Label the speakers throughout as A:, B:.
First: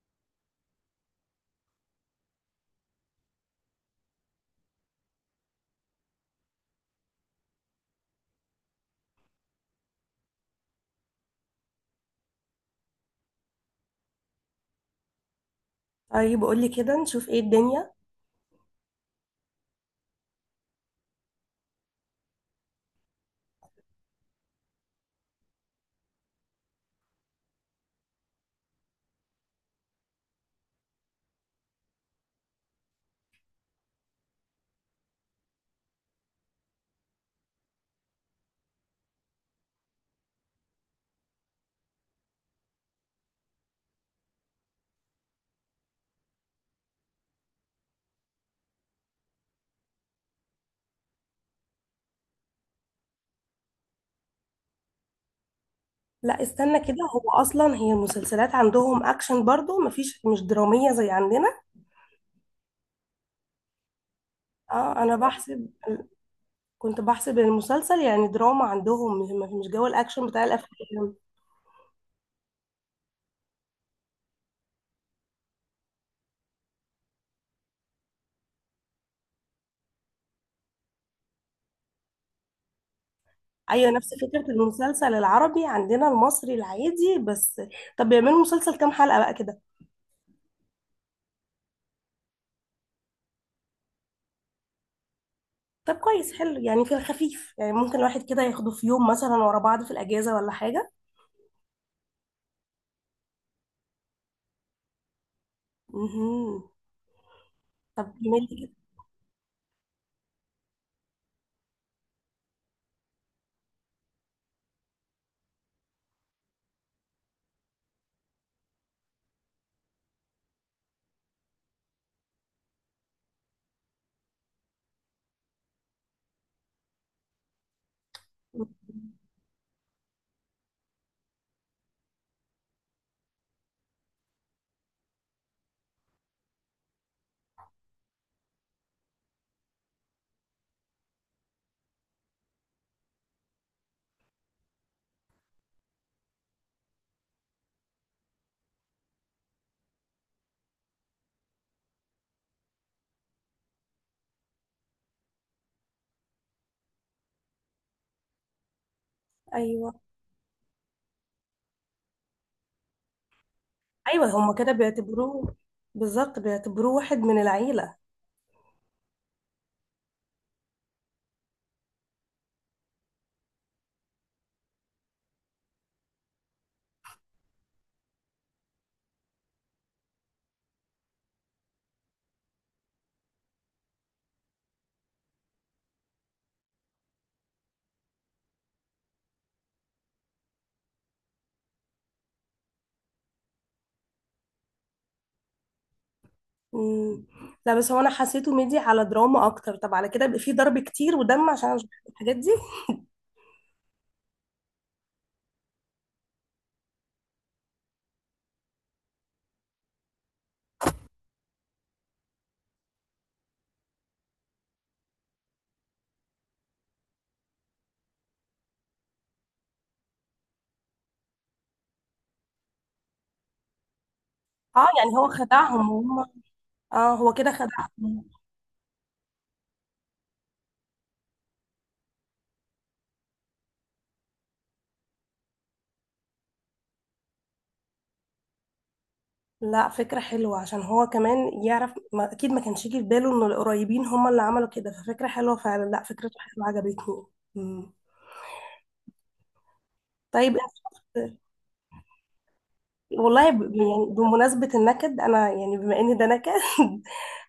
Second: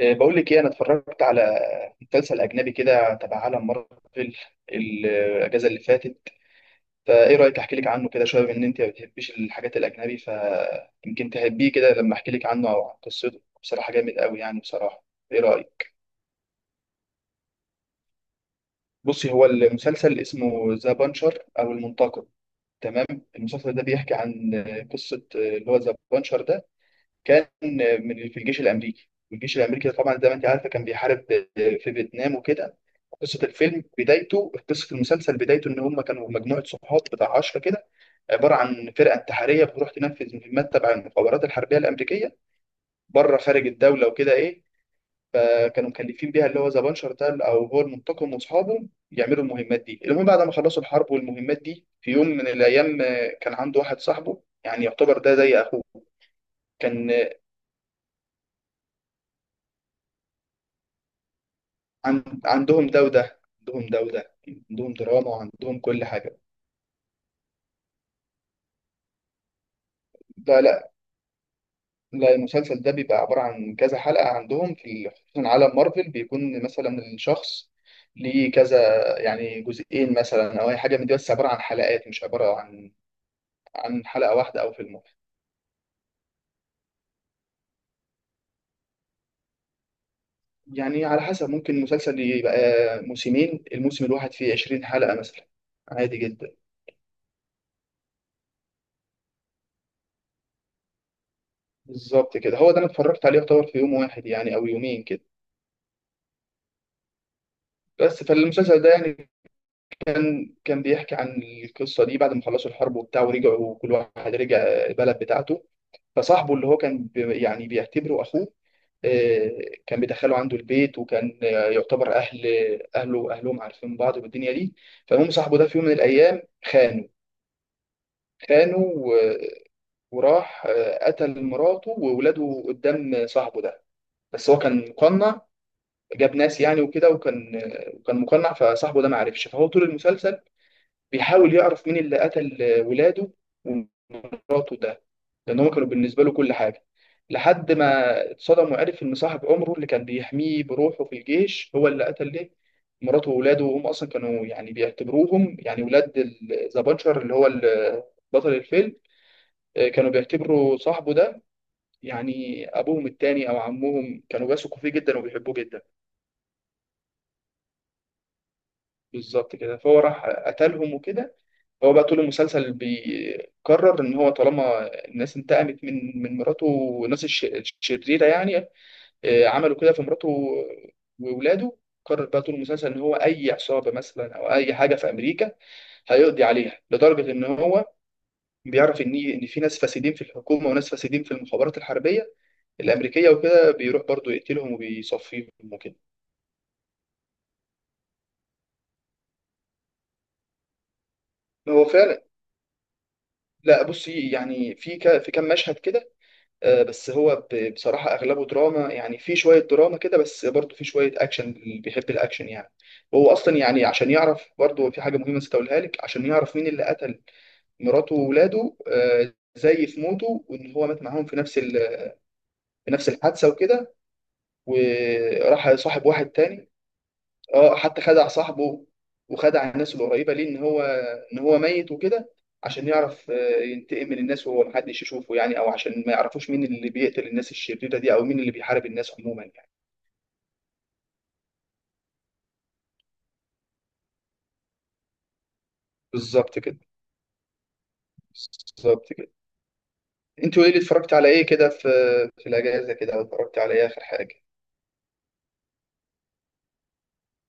A: بقول لك ايه، انا اتفرجت على مسلسل اجنبي كده تبع عالم مارفل الاجازه اللي فاتت. فايه رايك؟ احكي لك عنه كده شويه، بما ان انت ما بتحبيش الحاجات الاجنبي، فيمكن تحبيه كده لما احكي لك عنه او عن قصته. بصراحه جامد قوي يعني، بصراحه ايه رايك؟
B: طيب، قولي كده نشوف ايه الدنيا.
A: بصي، هو المسلسل اسمه ذا بانشر او المنتقم. تمام. المسلسل ده بيحكي عن قصه، اللي هو ذا بانشر ده كان من في الجيش الامريكي، والجيش الامريكي ده طبعا زي ما انت عارفه كان بيحارب في فيتنام وكده. قصه المسلسل بدايته ان هم كانوا مجموعه صحاب بتاع 10 كده، عباره عن فرقه انتحاريه بتروح تنفذ مهمات تبع المخابرات الحربيه الامريكيه بره خارج الدوله وكده ايه. فكانوا مكلفين بيها اللي هو ذا بانشر ده او هو المنتقم واصحابه، يعملوا المهمات دي. المهم بعد ما خلصوا الحرب والمهمات دي، في يوم من الايام كان عنده واحد صاحبه يعني يعتبر ده زي اخوه.
B: لا، استنى كده،
A: كان
B: هو اصلا هي المسلسلات عندهم اكشن برضو، مفيش مش درامية زي عندنا.
A: عن- عندهم ده وده عندهم ده وده، عندهم
B: اه، انا
A: دراما وعندهم كل حاجة.
B: كنت بحسب المسلسل يعني دراما عندهم، مش جو الاكشن بتاع
A: لا، لا،
B: الافلام.
A: لا، المسلسل ده بيبقى عبارة عن كذا حلقة. عندهم في خصوصا عالم مارفل بيكون مثلا الشخص ليه كذا يعني جزئين مثلا او اي حاجه من دي، بس عباره عن حلقات، مش عباره عن
B: ايوه، نفس
A: حلقه
B: فكرة
A: واحده او فيلم واحد.
B: المسلسل العربي عندنا، المصري العادي بس. طب بيعملوا مسلسل كام حلقة بقى كده؟
A: يعني على حسب، ممكن المسلسل يبقى موسمين، الموسم الواحد فيه 20 حلقه مثلا.
B: طب
A: عادي
B: كويس،
A: جدا،
B: حلو يعني، في الخفيف، يعني ممكن الواحد كده ياخده في يوم مثلا ورا بعض في الأجازة ولا حاجة.
A: بالظبط كده. هو ده انا اتفرجت عليه يعتبر في يوم واحد يعني او يومين كده.
B: مهم. طب
A: بس
B: جميل
A: فالمسلسل ده يعني كان بيحكي عن القصه دي. بعد ما خلصوا الحرب وبتاع ورجعوا، كل واحد رجع البلد بتاعته. فصاحبه اللي هو كان يعني بيعتبره اخوه، آه، كان بيدخله عنده البيت، وكان يعتبر اهله واهلهم عارفين بعض والدنيا دي. فالمهم صاحبه ده في يوم من الايام خانه،
B: كده.
A: خانه وراح قتل مراته وولاده قدام صاحبه ده. بس هو كان مقنع، جاب ناس يعني وكده، وكان مقنع فصاحبه ده ما عرفش. فهو طول المسلسل بيحاول يعرف مين اللي قتل ولاده ومراته ده، لان هم كانوا بالنسبه له كل حاجه. لحد ما اتصدم وعرف ان صاحب عمره اللي كان بيحميه بروحه في الجيش هو اللي قتل ليه مراته وولاده، وهم اصلا كانوا يعني بيعتبروهم يعني ولاد ذا بانشر اللي هو بطل الفيلم.
B: أيوه،
A: كانوا بيعتبروا صاحبه ده يعني ابوهم التاني او عمهم،
B: أيوه،
A: كانوا
B: هما كده
A: بيثقوا فيه جدا وبيحبوه
B: بيعتبروه،
A: جدا.
B: بالظبط بيعتبروه واحد من العيلة.
A: بالظبط كده. فهو راح قتلهم وكده. هو بقى طول المسلسل بيقرر ان هو طالما الناس انتقمت من مراته، والناس الشريره يعني عملوا كده في مراته واولاده، قرر بقى طول المسلسل ان هو اي عصابه مثلا او اي حاجه في امريكا هيقضي عليها، لدرجه ان هو بيعرف ان في ناس فاسدين في الحكومه وناس فاسدين في المخابرات الحربيه الامريكيه وكده، بيروح برضه يقتلهم وبيصفيهم وكده.
B: مم. لا بس هو أنا حسيته ميدي على دراما أكتر، طب على كده يبقى فيه ضرب كتير ودم، عشان أنا مش
A: هو
B: بحب
A: فعلا.
B: الحاجات دي.
A: لا بصي، يعني في في كام مشهد كده، بس هو بصراحة أغلبه دراما يعني. في شوية دراما كده، بس برضه في شوية أكشن، اللي بيحب الأكشن يعني. وهو أصلا يعني، عشان يعرف برضه في حاجة مهمة نسيت أقولها لك، عشان يعرف مين اللي قتل مراته وولاده زي في موته وإن هو مات معاهم في في نفس الحادثة وكده،
B: اه، يعني هو
A: وراح
B: خدعهم
A: صاحب
B: وهم.
A: واحد تاني.
B: اه، هو كده
A: اه حتى
B: خدعهم.
A: خدع صاحبه وخدع الناس القريبه ليه ان هو ميت وكده، عشان يعرف ينتقم من الناس وهو محدش يشوفه يعني، او عشان ما يعرفوش مين اللي بيقتل الناس الشريره دي، او مين اللي بيحارب الناس عموما يعني.
B: لا، فكرة حلوة، عشان هو كمان يعرف، ما أكيد ما كانش يجي في باله إن القريبين هم اللي عملوا كده، ففكرة حلوة فعلا. لا، فكرته
A: بالظبط
B: حلوة
A: كده.
B: عجبتني. مم.
A: بالظبط كده.
B: طيب
A: انت وايه
B: أنت
A: اللي اتفرجت على
B: شفت؟
A: ايه كده في الاجازه كده، او
B: والله
A: اتفرجت على ايه اخر
B: يعني
A: حاجه؟
B: بمناسبة النكد، أنا يعني بما إن ده نكد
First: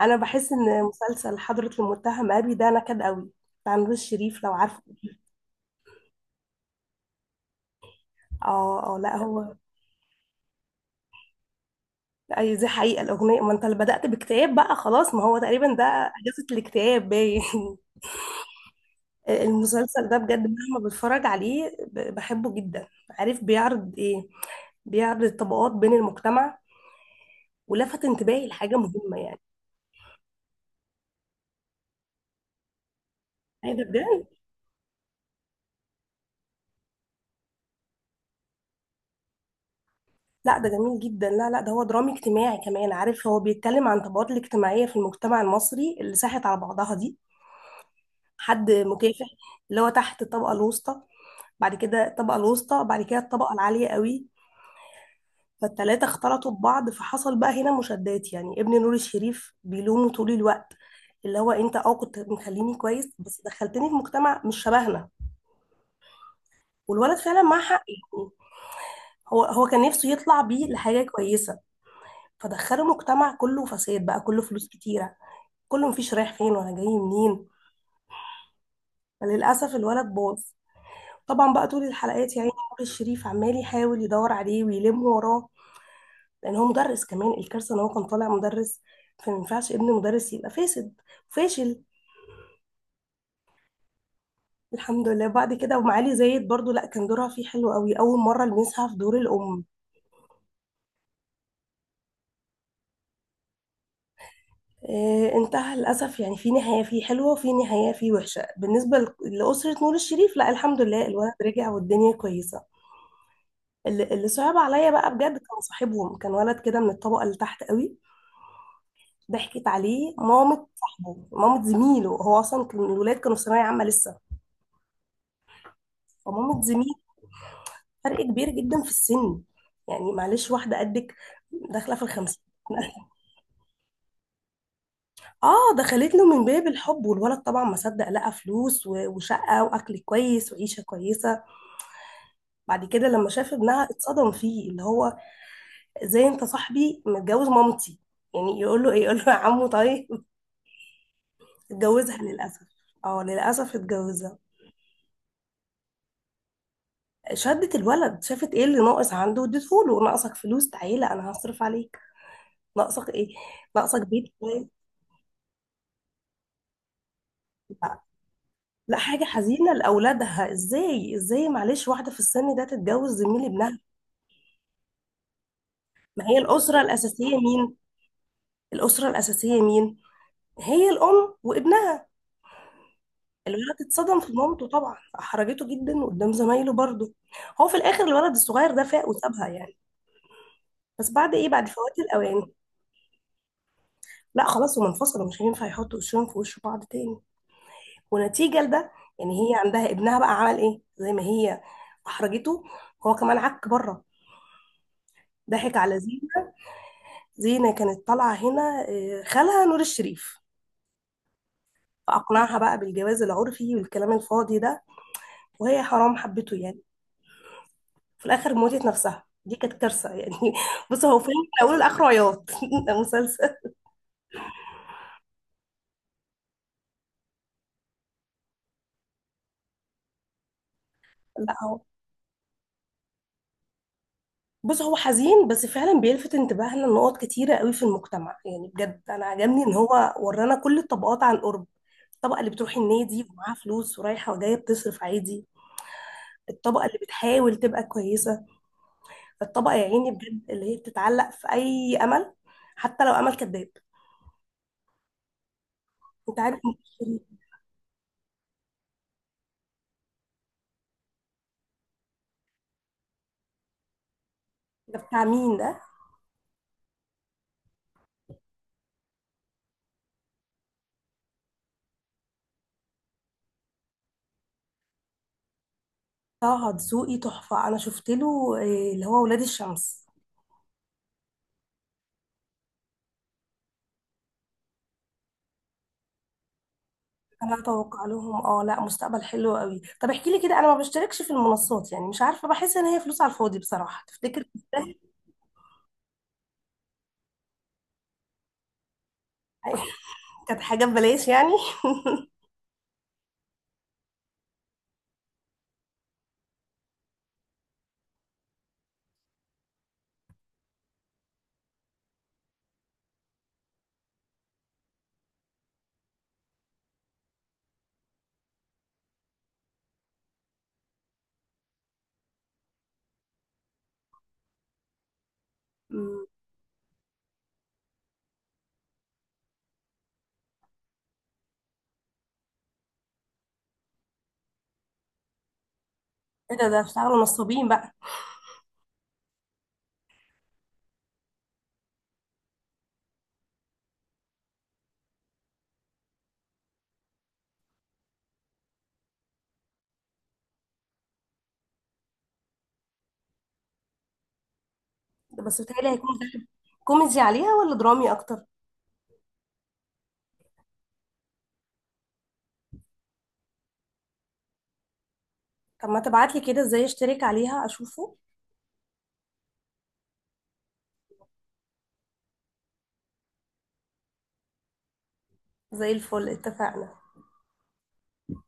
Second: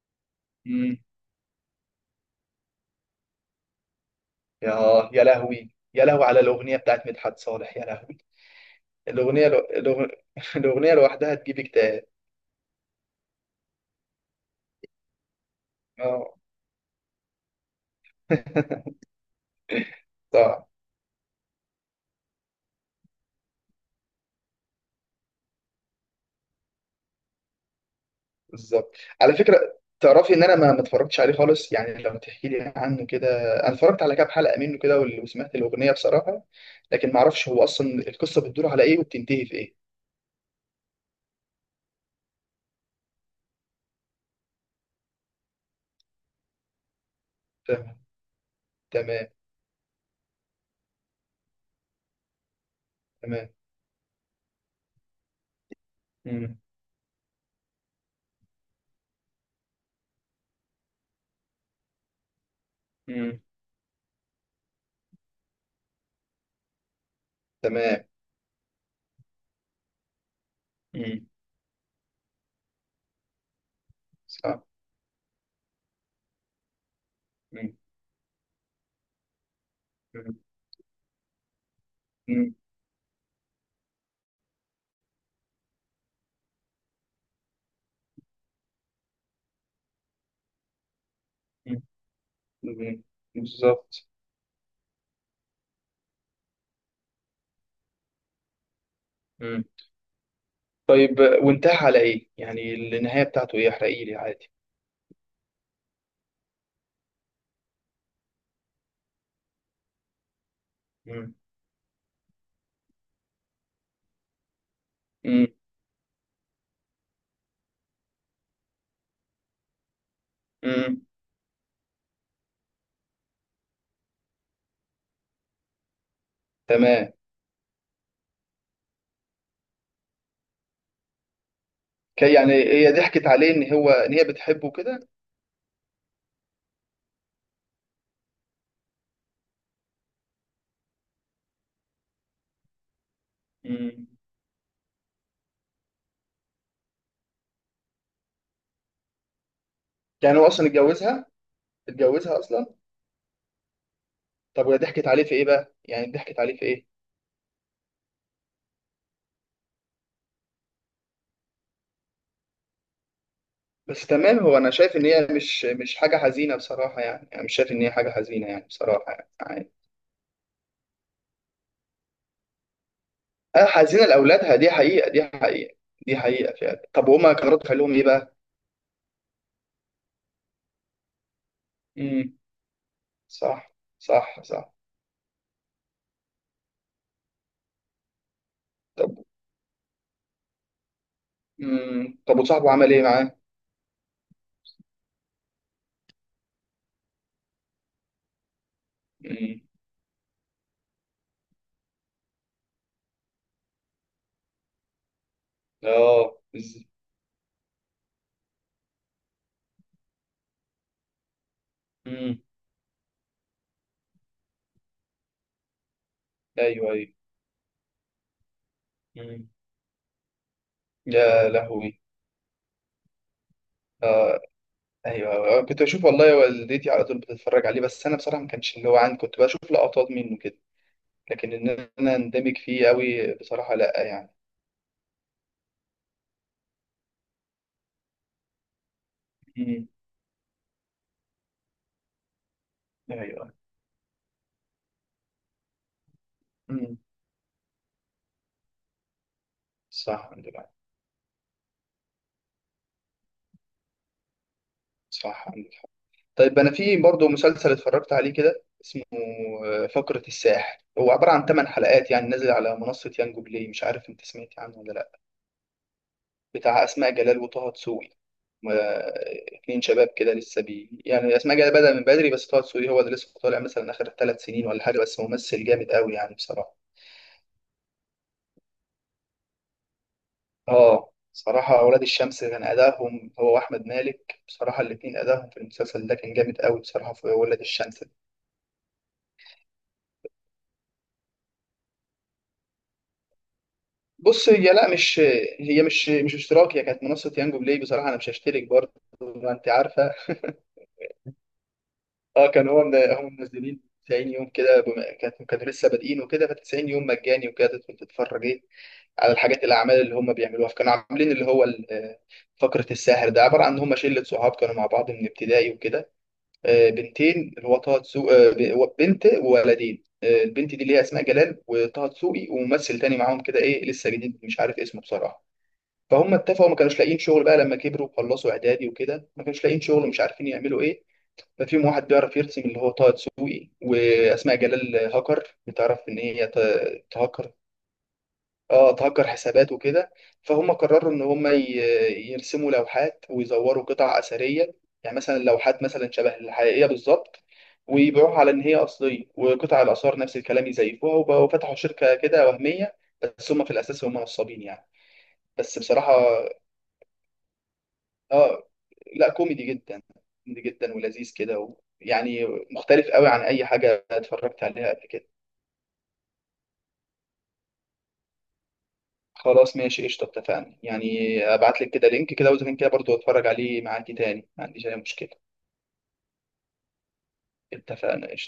B: أنا بحس إن
A: امم.
B: مسلسل حضرة المتهم أبي ده نكد قوي، بتاع نور الشريف لو
A: يا
B: عارفه.
A: لهوي، يا لهوي على الاغنيه بتاعت مدحت صالح، يا لهوي.
B: اه، اه، لا
A: الاغنيه
B: هو
A: لو... الأغ- الاغنيه لوحدها تجيب اكتئاب.
B: أي دي حقيقة. الأغنية، ما أنت اللي بدأت باكتئاب بقى، خلاص، ما هو تقريبا ده
A: اه.
B: أجازة الاكتئاب باين المسلسل ده بجد
A: صح.
B: مهما بتفرج عليه بحبه جدا. عارف بيعرض ايه؟ بيعرض الطبقات بين المجتمع، ولفت انتباهي لحاجة
A: بالظبط.
B: مهمة
A: على
B: يعني.
A: فكره، تعرفي ان انا ما اتفرجتش عليه خالص يعني. لما تحكي لي عنه كده،
B: ايه
A: انا
B: ده
A: اتفرجت على
B: بجد؟
A: كام حلقه منه كده وسمعت الاغنيه بصراحه، لكن ما اعرفش هو اصلا القصه بتدور على ايه وبتنتهي في ايه.
B: لا ده جميل جدا. لا، لا، ده هو درامي اجتماعي كمان. عارف هو بيتكلم عن الطبقات الاجتماعية في المجتمع المصري اللي ساحت على بعضها دي.
A: تمام.
B: حد مكافح،
A: تمام.
B: اللي هو تحت الطبقة الوسطى، بعد كده الطبقة الوسطى، بعد كده
A: تمام.
B: الطبقة العالية قوي. فالتلاتة اختلطوا
A: مم.
B: ببعض، فحصل بقى هنا مشادات يعني. ابن نور الشريف بيلومه طول الوقت، اللي هو انت اه كنت مخليني كويس بس
A: مم.
B: دخلتني في مجتمع مش شبهنا. والولد فعلا معاه حق
A: تمام.
B: يعني. هو كان نفسه يطلع بيه لحاجة
A: مم.
B: كويسة، فدخله مجتمع كله فساد بقى، كله
A: صح.
B: فلوس كتيرة، كله مفيش رايح فين ولا جاي منين،
A: مم.
B: فللأسف الولد
A: مم.
B: باظ. طبعا بقى طول الحلقات يعني
A: مم.
B: نور الشريف عمال يحاول يدور عليه ويلم وراه. لان هو مدرس كمان، الكارثه ان هو كان طالع مدرس، فما ينفعش ابن مدرس يبقى فاسد فاشل.
A: مم. مم. بالظبط.
B: الحمد لله. بعد كده ومعالي زايد برضو، لا كان دورها فيه حلو قوي، اول مره لمسها في دور الام.
A: مم. طيب، وانتهى على ايه يعني؟ النهايه بتاعته ايه؟ احرقي لي عادي.
B: آه، انتهى للاسف يعني، في نهايه فيه حلوه وفي نهايه فيه وحشه بالنسبه لاسره نور الشريف. لا، الحمد لله الولد
A: مم.
B: رجع والدنيا كويسه. اللي صعب عليا بقى بجد،
A: مم.
B: كان صاحبهم كان ولد كده من الطبقه اللي تحت قوي. ضحكت عليه
A: مم.
B: مامة زميله، هو اصلا كان الولاد كانوا في ثانويه عامه لسه. فمامة زميله،
A: تمام.
B: فرق كبير جدا في السن، يعني معلش واحدة قدك داخلة في الخمسين
A: يعني هي ضحكت عليه ان هو ان هي بتحبه
B: اه، دخلت له من باب الحب، والولد طبعا ما صدق لقى فلوس وشقة واكل كويس وعيشة كويسة. بعد كده لما شاف ابنها
A: كده.
B: اتصدم فيه، اللي هو ازاي انت صاحبي متجوز مامتي، يعني يقول له ايه، يقول له يا عمو طيب
A: يعني هو اصلا اتجوزها؟
B: اتجوزها
A: اتجوزها
B: للاسف.
A: اصلا.
B: اه، للاسف اتجوزها.
A: طب وهي ضحكت عليه في ايه بقى يعني؟ ضحكت عليه في ايه؟
B: شدت الولد، شافت ايه اللي ناقص عنده واديته له، ناقصك فلوس، تعالى انا هصرف عليك، ناقصك ايه، ناقصك
A: بس
B: بيت
A: تمام، هو
B: كويس.
A: انا شايف ان هي مش حاجه حزينه بصراحه يعني. انا مش شايف ان هي حاجه حزينه يعني
B: لا،
A: بصراحه
B: حاجة
A: يعني،
B: حزينة
A: عادي.
B: لأولادها، ازاي، ازاي معلش واحدة في السن ده تتجوز زميل
A: أه،
B: ابنها.
A: حزينه لاولادها، دي حقيقه، دي حقيقه، دي
B: ما هي
A: حقيقه
B: الأسرة
A: فعلا. طب وهما
B: الأساسية
A: كانوا رد
B: مين؟
A: فعلهم ايه بقى؟
B: الأسرة الأساسية مين؟ هي الأم وابنها.
A: امم. صح.
B: الولد اتصدم في
A: صح.
B: مامته
A: صح.
B: طبعا، أحرجته جدا قدام زمايله برضه. هو في الآخر الولد الصغير ده فاق
A: طب.
B: وسابها يعني، بس بعد إيه؟ بعد فوات
A: امم. طب
B: الأوان.
A: وصاحبه عمل ايه معاه؟
B: لا خلاص هم انفصلوا، مش هينفع يحطوا وشهم في وش بعض تاني. ونتيجة لده، يعني هي
A: امم.
B: عندها ابنها بقى عمل إيه زي ما هي أحرجته، هو كمان عك بره، ضحك على
A: اه.
B: زينة. زينة كانت طالعة هنا خالها نور الشريف،
A: امم.
B: فأقنعها بقى بالجواز العرفي والكلام الفاضي ده. وهي حرام حبته يعني.
A: ايوه. ايوه.
B: في الآخر موتت نفسها،
A: امم.
B: دي كانت كارثة يعني بص هو فيلم
A: يا
B: من أوله
A: لهوي.
B: لآخره عياط ده مسلسل.
A: اه. ايوه. أيوة. كنت بشوف والله، والدتي على طول بتتفرج عليه، بس انا بصراحه ما كانش اللي هو عندي، كنت بشوف لقطات منه كده، لكن
B: لا هو،
A: ان انا اندمج فيه قوي بصراحه لا يعني.
B: بص هو حزين بس فعلا بيلفت انتباهنا لنقط كتيرة قوي في المجتمع، يعني بجد أنا عجبني إن
A: امم.
B: هو ورانا كل الطبقات عن قرب. الطبقة اللي بتروح النادي
A: ايوه.
B: ومعاها فلوس ورايحة وجاية بتصرف عادي، الطبقة
A: امم.
B: اللي بتحاول تبقى كويسة، الطبقة يا عيني
A: صح
B: بجد
A: عندك حق.
B: اللي هي بتتعلق في أي أمل، حتى لو أمل كذاب.
A: صح عندك حق.
B: أنت عارف
A: طيب انا
B: إن
A: في
B: الشريط
A: برضه مسلسل اتفرجت عليه كده اسمه فقرة الساحل، هو عبارة عن 8 حلقات يعني، نازل على منصة يانجو بلاي. مش عارف انت سمعت عنه ولا
B: ده
A: لا.
B: بتاع مين ده؟
A: بتاع اسماء جلال وطه دسوقي. ما- اتنين شباب كده لسه يعني. اسماء جلال بدأ من بدري، بس طه دسوقي هو اللي لسه طالع مثلا اخر 3 سنين ولا حاجه، بس ممثل جامد قوي يعني
B: طه
A: بصراحه.
B: دسوقي تحفة. أنا شفت له اللي هو ولاد الشمس.
A: اه صراحه، اولاد الشمس كان ادائهم هو واحمد مالك بصراحه، الاثنين ادائهم في المسلسل ده كان جامد قوي بصراحه في
B: أنا
A: اولاد الشمس
B: أتوقع
A: ده.
B: لهم لا، مستقبل حلو قوي. طب احكي لي كده، أنا ما بشتركش في المنصات، يعني مش عارفة، بحس إن هي فلوس على الفاضي بصراحة، تفتكر
A: بص، هي لا
B: تستاهل؟
A: مش هي مش اشتراك، هي كانت منصه يانجو بلاي بصراحه. انا مش هشترك برضه، ما انت عارفه.
B: كانت حاجة ببلاش يعني.
A: اه، كان هو من هم منزلين 90 يوم كده، بما كانوا لسه بادئين وكده، ف 90 يوم مجاني وكده، تدخل تتفرج ايه على الاعمال اللي هم بيعملوها. فكانوا عاملين اللي هو فقره الساحر ده عباره عن ان هم شله صحاب كانوا مع بعض من ابتدائي وكده، بنتين اللي هو طه دسوقي بنت وولدين. البنت دي اللي هي اسماء جلال، وطه دسوقي وممثل تاني معاهم كده ايه لسه جديد مش عارف اسمه بصراحه.
B: أمم،
A: فهم اتفقوا، ما كانوش لاقيين شغل بقى لما كبروا وخلصوا اعدادي وكده، ما كانوش لاقيين شغل ومش عارفين يعملوا ايه. ففيهم واحد بيعرف يرسم اللي هو طه دسوقي، واسماء جلال هاكر بتعرف ان هي
B: إيه ده اشتغلوا
A: تهكر.
B: نصابين بقى.
A: اه، تهكر حسابات وكده. فهم قرروا ان هم يرسموا لوحات ويزوروا قطع اثريه، يعني مثلا لوحات مثلا شبه الحقيقيه بالظبط، ويبيعوها على ان هي اصليه، وقطع الاثار نفس الكلام يزيفوها، وبقوا فتحوا شركه كده وهميه، بس هم في الاساس هم نصابين يعني.
B: ده بس
A: بس
B: بتهيألي
A: بصراحه
B: هيكون ده كوميدي عليها ولا درامي أكتر؟
A: اه، لا كوميدي جدا، كوميدي جدا ولذيذ كده يعني مختلف قوي عن اي حاجه اتفرجت عليها قبل كده.
B: طب ما تبعتلي كده إزاي أشترك عليها أشوفه.
A: خلاص ماشي قشطه، اتفقنا يعني. ابعت لك كده لينك كده، واذا كان كده برضو اتفرج عليه معاكي تاني، ما عنديش اي مشكله.
B: زي الفل، اتفقنا.
A: اتفقنا قشطه.